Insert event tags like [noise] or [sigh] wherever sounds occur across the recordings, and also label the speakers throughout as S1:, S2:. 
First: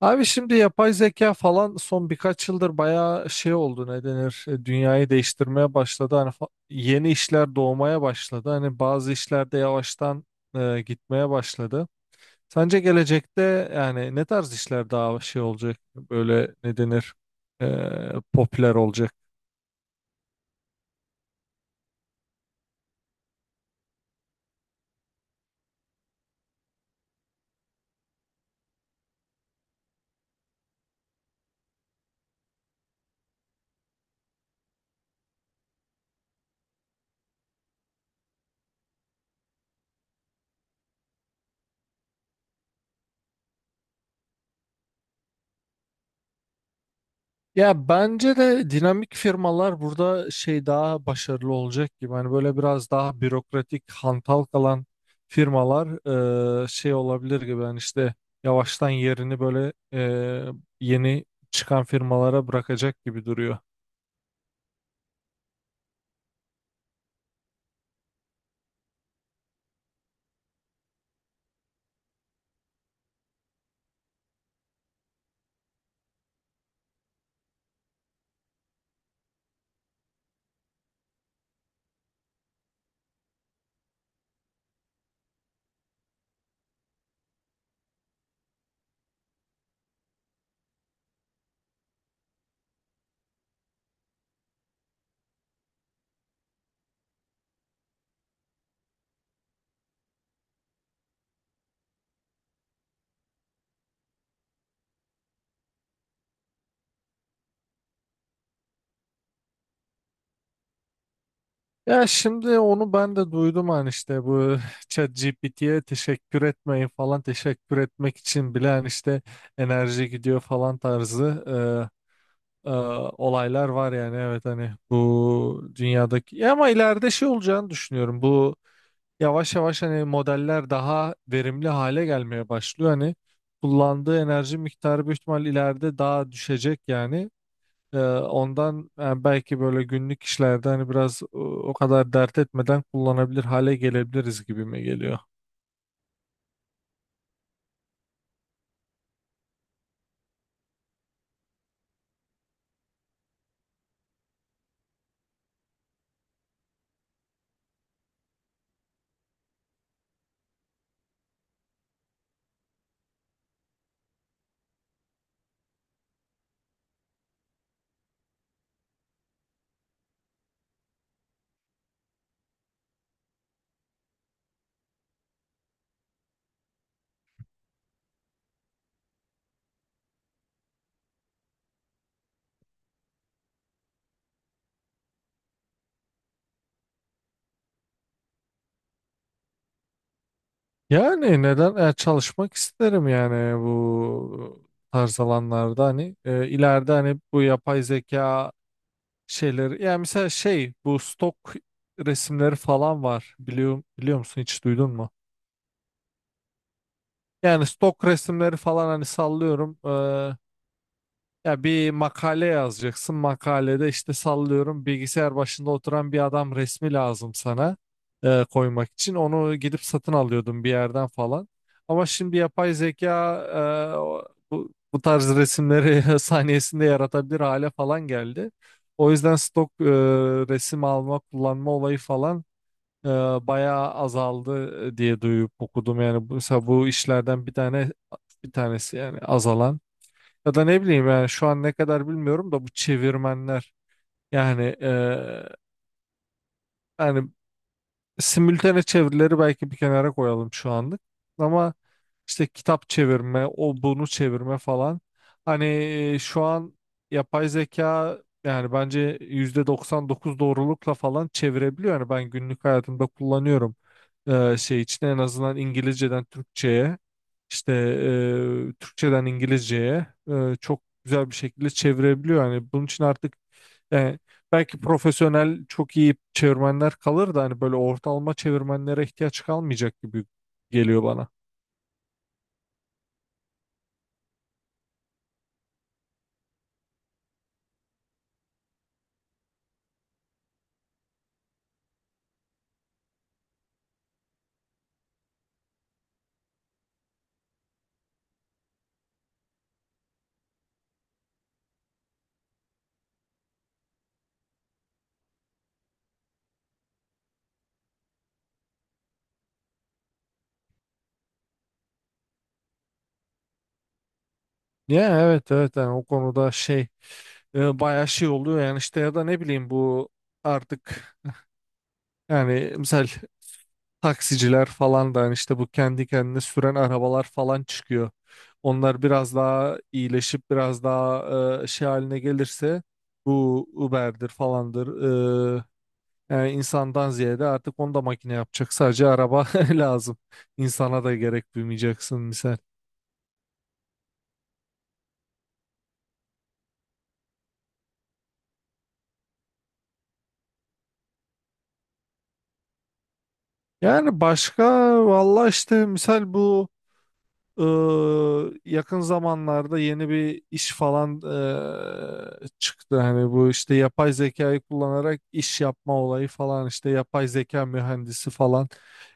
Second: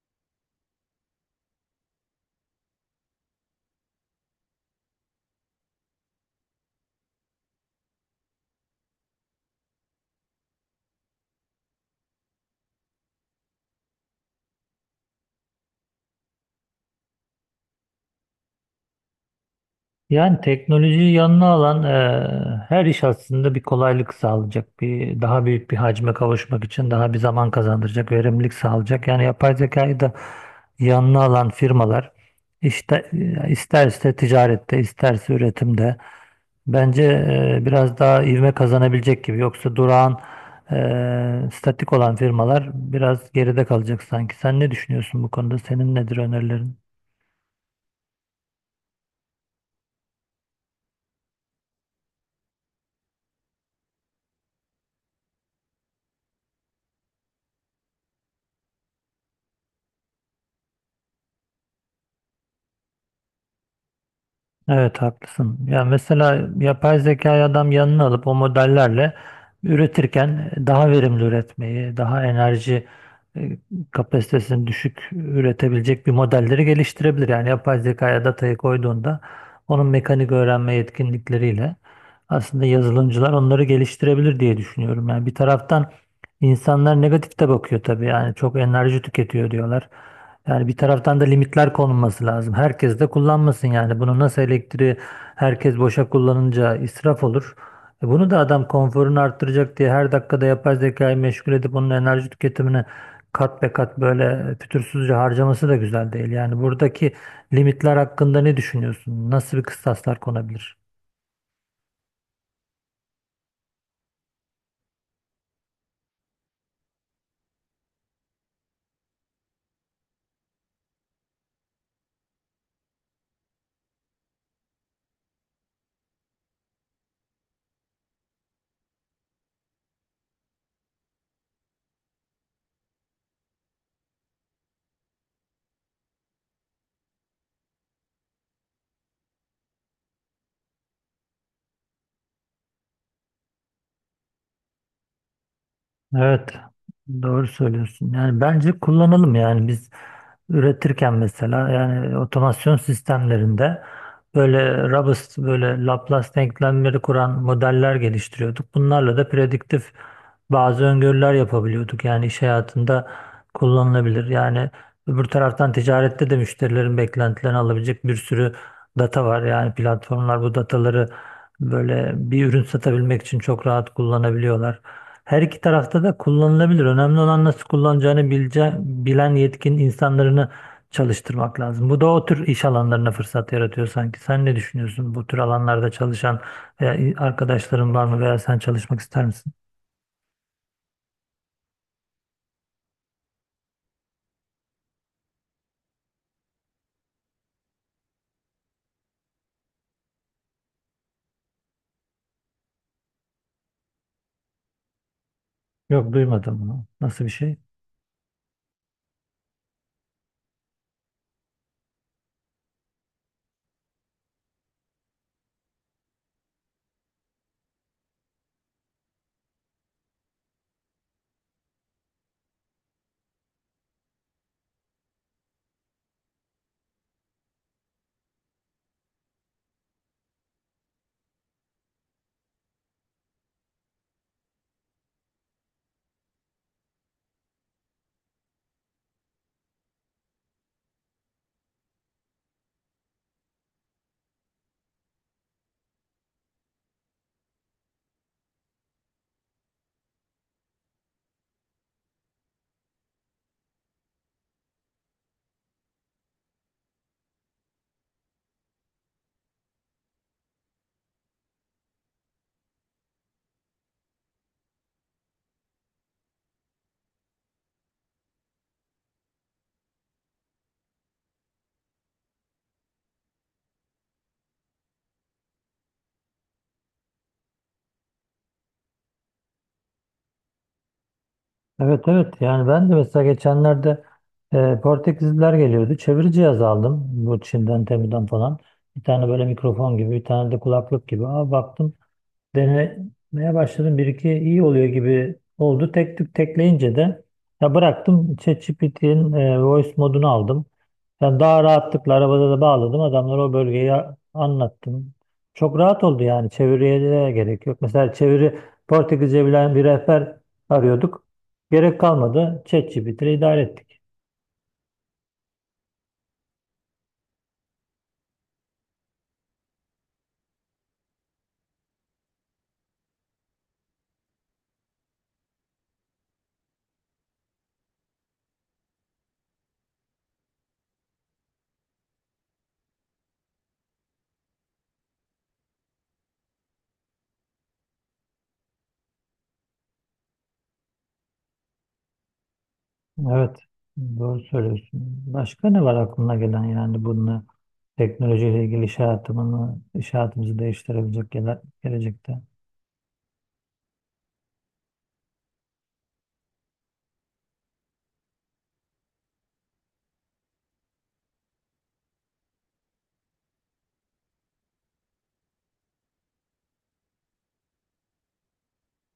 S1: Abi şimdi yapay zeka falan son birkaç yıldır bayağı şey oldu, ne denir, dünyayı değiştirmeye başladı. Hani yeni işler doğmaya başladı. Hani bazı işlerde yavaştan gitmeye başladı. Sence gelecekte yani ne tarz işler daha şey olacak, böyle ne denir, popüler olacak?
S2: Yani teknolojiyi yanına alan her iş aslında bir kolaylık sağlayacak. Bir daha büyük bir hacme kavuşmak için daha bir zaman kazandıracak, verimlilik sağlayacak. Yani yapay zekayı da yanına alan firmalar işte isterse ticarette, isterse üretimde bence biraz daha ivme kazanabilecek gibi. Yoksa durağan, statik olan firmalar biraz geride kalacak sanki. Sen ne düşünüyorsun bu konuda? Senin nedir önerilerin?
S1: Ya bence de dinamik firmalar burada şey daha başarılı olacak gibi. Hani böyle biraz daha bürokratik, hantal kalan firmalar şey olabilir gibi. Yani işte yavaştan yerini böyle yeni çıkan firmalara bırakacak gibi duruyor.
S2: Evet haklısın. Ya mesela yapay zekayı adam yanına alıp o modellerle üretirken daha verimli üretmeyi, daha enerji e, kapasitesini düşük üretebilecek bir modelleri geliştirebilir. Yani yapay zekaya datayı koyduğunda onun mekanik öğrenme yetkinlikleriyle aslında yazılımcılar onları geliştirebilir diye düşünüyorum. Yani bir taraftan insanlar negatif de bakıyor tabii. Yani çok enerji tüketiyor diyorlar. Yani bir taraftan da limitler konulması lazım. Herkes de kullanmasın yani. Bunu nasıl elektriği herkes boşa kullanınca israf olur. E bunu da adam konforunu arttıracak diye her dakikada yapay zekayı meşgul edip onun enerji tüketimini kat be kat böyle fütursuzca harcaması da güzel değil. Yani buradaki limitler hakkında ne düşünüyorsun? Nasıl bir kıstaslar konabilir?
S1: Ya şimdi onu ben de duydum, hani işte bu [laughs] ChatGPT'ye teşekkür etmeyin falan, teşekkür etmek için bile hani işte enerji gidiyor falan tarzı e, olaylar var yani. Evet, hani bu dünyadaki. Ya ama ileride şey olacağını düşünüyorum, bu yavaş yavaş hani modeller daha verimli hale gelmeye başlıyor, hani kullandığı enerji miktarı büyük ihtimal ileride daha düşecek yani. Ondan yani belki böyle günlük işlerde hani biraz, o kadar dert etmeden kullanabilir hale gelebiliriz gibime geliyor.
S2: Evet, doğru söylüyorsun. Yani bence kullanalım yani biz üretirken mesela yani otomasyon sistemlerinde böyle robust böyle Laplace denklemleri kuran modeller geliştiriyorduk. Bunlarla da prediktif bazı öngörüler yapabiliyorduk. Yani iş hayatında kullanılabilir. Yani öbür taraftan ticarette de müşterilerin beklentilerini alabilecek bir sürü data var. Yani platformlar bu dataları böyle bir ürün satabilmek için çok rahat kullanabiliyorlar. Her iki tarafta da kullanılabilir. Önemli olan nasıl kullanacağını bilen yetkin insanlarını çalıştırmak lazım. Bu da o tür iş alanlarına fırsat yaratıyor sanki. Sen ne düşünüyorsun? Bu tür alanlarda çalışan veya arkadaşların var mı veya sen çalışmak ister misin?
S1: Yani neden çalışmak isterim yani, bu tarz alanlarda hani, ileride hani bu yapay zeka şeyleri. Yani mesela şey, bu stok resimleri falan var, biliyor musun, hiç duydun mu?
S2: Yok duymadım bunu. Nasıl bir şey?
S1: Yani stok resimleri falan, hani sallıyorum. Ya bir makale yazacaksın. Makalede işte sallıyorum bilgisayar başında oturan bir adam resmi lazım sana koymak için. Onu gidip satın alıyordum bir yerden falan. Ama şimdi yapay zeka bu tarz resimleri [laughs] saniyesinde yaratabilir hale falan geldi. O yüzden stok resim alma, kullanma olayı falan e, bayağı azaldı, diye duyup okudum. Yani mesela bu işlerden bir tane, bir tanesi yani azalan. Ya da ne bileyim, yani şu an ne kadar bilmiyorum da bu çevirmenler yani, hani simültane çevirileri belki bir kenara koyalım şu anlık. Ama işte kitap çevirme, o bunu çevirme falan. Hani şu an yapay zeka yani bence %99 doğrulukla falan çevirebiliyor. Yani ben günlük hayatımda kullanıyorum şey için, en azından İngilizceden Türkçe'ye, işte Türkçeden İngilizceye çok güzel bir şekilde çevirebiliyor. Yani bunun için artık, e, belki profesyonel çok iyi çevirmenler kalır da hani böyle ortalama çevirmenlere ihtiyaç kalmayacak gibi geliyor bana.
S2: Evet evet yani ben de mesela geçenlerde Portekizliler geliyordu. Çeviri cihazı aldım bu Çin'den Temu'dan falan. Bir tane böyle mikrofon gibi bir tane de kulaklık gibi. Aa, baktım denemeye başladım. Bir iki iyi oluyor gibi oldu. Tek tük tekleyince de ya bıraktım. ChatGPT'nin voice modunu aldım. Yani daha rahatlıkla arabada da bağladım. Adamlara o bölgeyi anlattım. Çok rahat oldu yani. Çeviriye de gerek yok. Mesela çeviri Portekizce bilen bir rehber arıyorduk. Gerek kalmadı. ChatGPT ile idare ettik.
S1: Ya evet, evet, yani o konuda şey, bayağı şey oluyor yani işte. Ya da ne bileyim, bu artık yani misal taksiciler falan da, hani işte bu kendi kendine süren arabalar falan çıkıyor. Onlar biraz daha iyileşip biraz daha şey haline gelirse bu Uber'dir falandır, e, yani insandan ziyade artık onu da makine yapacak. Sadece araba [laughs] lazım. İnsana da gerek duymayacaksın misal.
S2: Evet, doğru söylüyorsun. Başka ne var aklına gelen yani bunu teknolojiyle ilgili iş hayatımını, iş hayatımızı değiştirebilecek gelecekte?
S1: Yani başka, valla işte misal bu yakın zamanlarda yeni bir iş falan çıktı. Hani bu işte yapay zekayı kullanarak iş yapma olayı falan, işte yapay zeka mühendisi falan.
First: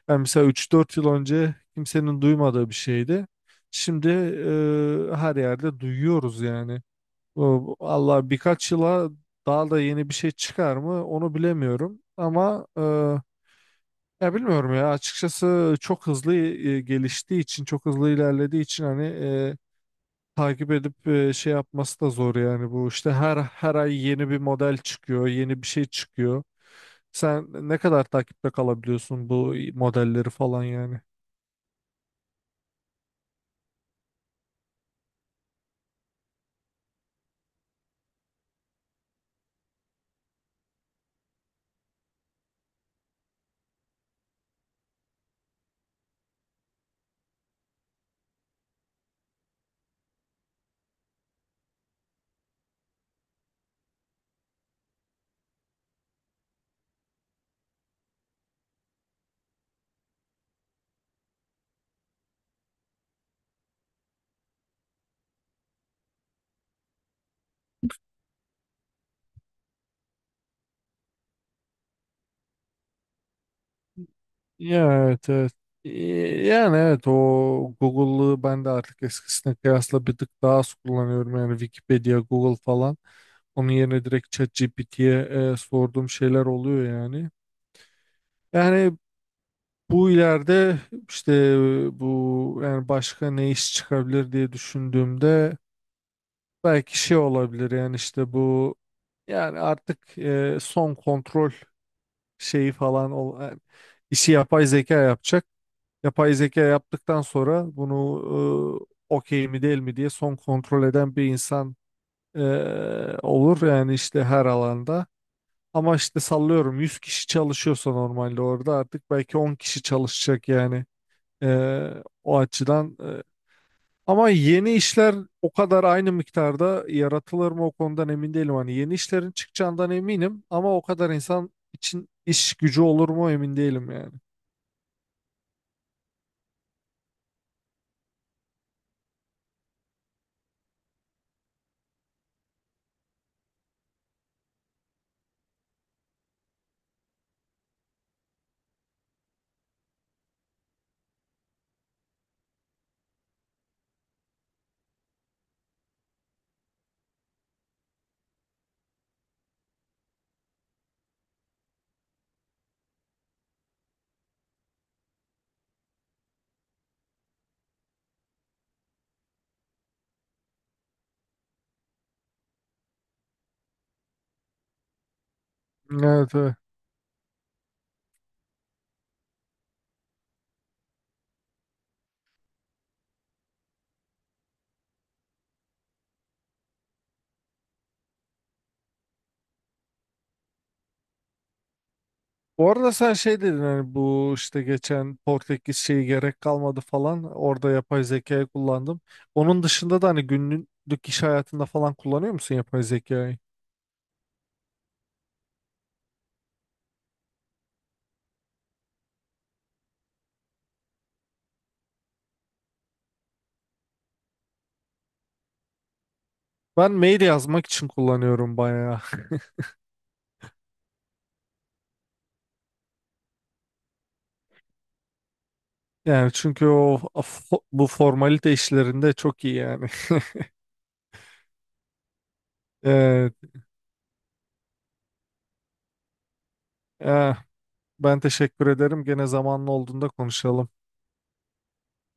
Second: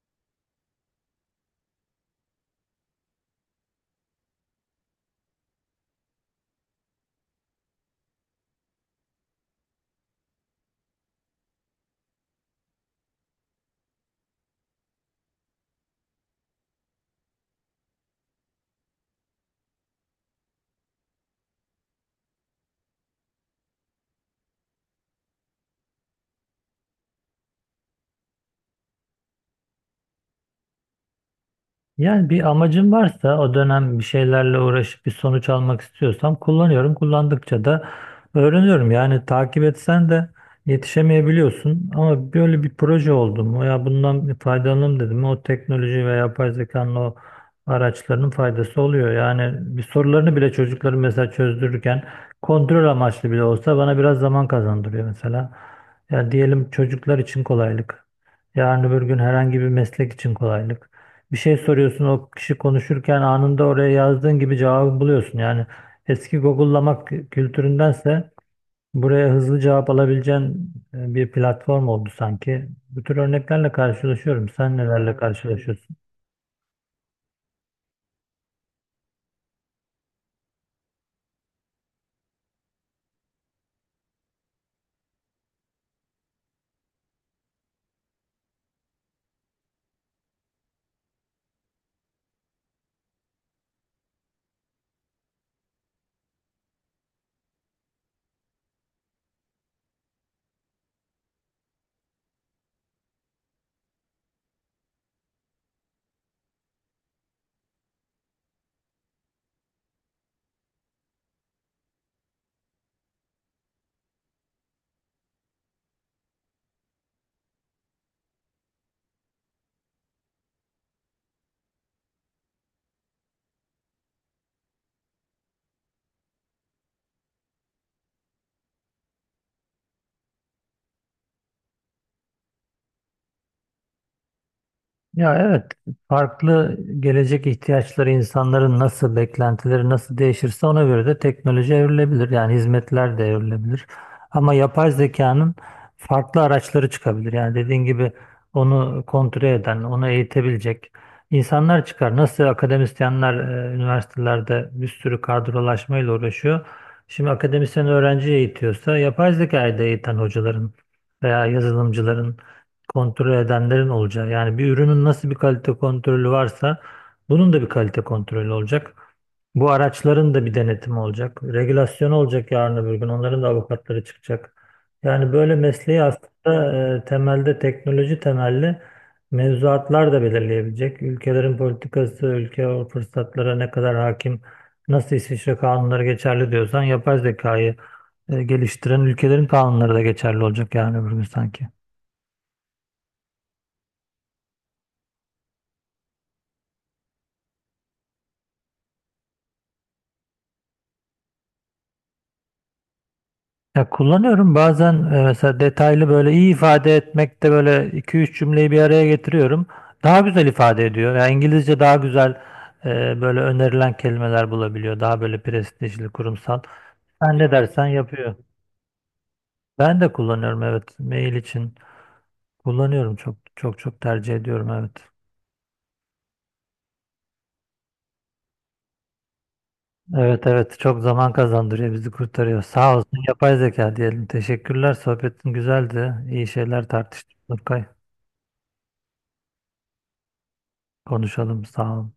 S1: Yani mesela üç dört yıl önce kimsenin duymadığı bir şeydi. Şimdi her yerde duyuyoruz yani. Allah birkaç yıla daha da yeni bir şey çıkar mı onu bilemiyorum ama, ya bilmiyorum, ya açıkçası çok hızlı geliştiği için, çok hızlı ilerlediği için hani, takip edip şey yapması da zor yani. Bu işte her ay yeni bir model çıkıyor, yeni bir şey çıkıyor, sen ne kadar takipte kalabiliyorsun bu modelleri falan yani.
S2: Yani bir amacım varsa o dönem bir şeylerle uğraşıp bir sonuç almak istiyorsam kullanıyorum. Kullandıkça da öğreniyorum. Yani takip etsen de yetişemeyebiliyorsun. Ama böyle bir proje oldu mu ya bundan bir faydalanalım dedim. O teknoloji ve yapay zekanın o araçlarının faydası oluyor. Yani bir sorularını bile çocukların mesela çözdürürken kontrol amaçlı bile olsa bana biraz zaman kazandırıyor mesela. Ya diyelim çocuklar için kolaylık. Yarın öbür gün herhangi bir meslek için kolaylık bir şey soruyorsun o kişi konuşurken anında oraya yazdığın gibi cevabı buluyorsun. Yani eski Google'lamak kültüründense buraya hızlı cevap alabileceğin bir platform oldu sanki. Bu tür örneklerle karşılaşıyorum. Sen
S1: Ya
S2: nelerle Evet.
S1: evet, evet. Ee,
S2: karşılaşıyorsun?
S1: Yani evet, o Google'lığı ben de artık eskisine kıyasla bir tık daha az kullanıyorum. Yani Wikipedia, Google falan. Onun yerine direkt ChatGPT'ye sorduğum şeyler oluyor yani. Yani bu ileride işte, bu yani başka ne iş çıkabilir diye düşündüğümde belki şey olabilir yani, işte bu yani artık son kontrol yani işi yapay zeka yapacak. Yapay zeka yaptıktan sonra bunu okey mi değil mi diye son kontrol eden bir insan e, olur yani, işte her alanda. Ama işte sallıyorum 100 kişi çalışıyorsa normalde, orada artık belki 10 kişi çalışacak yani. E, O açıdan. E. Ama yeni işler o kadar aynı miktarda yaratılır mı, o konudan emin değilim. Hani yeni işlerin çıkacağından eminim ama o kadar insan için iş gücü olur mu, emin değilim yani.
S2: Ya evet, farklı gelecek ihtiyaçları insanların nasıl, beklentileri nasıl değişirse ona göre de teknoloji evrilebilir. Yani hizmetler de evrilebilir. Ama yapay zekanın farklı araçları çıkabilir. Yani dediğin gibi onu kontrol eden, onu eğitebilecek insanlar çıkar. Nasıl akademisyenler üniversitelerde bir sürü kadrolaşmayla uğraşıyor. Şimdi akademisyen öğrenci eğitiyorsa yapay zekayı da eğiten hocaların veya yazılımcıların kontrol edenlerin olacağı. Yani bir ürünün nasıl bir kalite kontrolü varsa bunun da bir kalite kontrolü olacak. Bu araçların da bir denetimi olacak. Regülasyon olacak yarın öbür gün. Onların da avukatları çıkacak. Yani böyle mesleği
S1: Evet, evet.
S2: aslında temelde teknoloji temelli mevzuatlar da belirleyebilecek. Ülkelerin politikası, ülke o fırsatlara ne kadar hakim, nasıl İsviçre kanunları geçerli diyorsan yapay zekayı geliştiren ülkelerin kanunları da geçerli olacak yarın öbür gün sanki.
S1: Bu arada sen şey dedin, hani bu işte geçen Portekiz şeyi, gerek kalmadı falan, orada yapay zekayı kullandım. Onun dışında da hani günlük iş hayatında falan kullanıyor musun yapay zekayı?
S2: Ya kullanıyorum bazen mesela detaylı böyle iyi ifade etmekte böyle iki üç cümleyi bir araya getiriyorum. Daha güzel ifade ediyor. Yani İngilizce daha güzel böyle önerilen kelimeler bulabiliyor. Daha böyle prestijli, kurumsal.
S1: Ben mail
S2: Sen ne
S1: yazmak
S2: dersen
S1: için
S2: yapıyor.
S1: kullanıyorum bayağı. [laughs]
S2: Ben de kullanıyorum evet. Mail için kullanıyorum. Çok çok çok tercih ediyorum evet.
S1: Yani çünkü o bu formalite işlerinde çok iyi yani.
S2: Evet evet çok zaman kazandırıyor bizi kurtarıyor.
S1: [laughs]
S2: Sağ olsun
S1: Evet.
S2: yapay zeka diyelim. Teşekkürler sohbetin güzeldi. İyi şeyler
S1: Eh,
S2: tartıştık Nurkay.
S1: Ben teşekkür ederim. Gene zamanlı olduğunda konuşalım.
S2: Konuşalım sağ ol.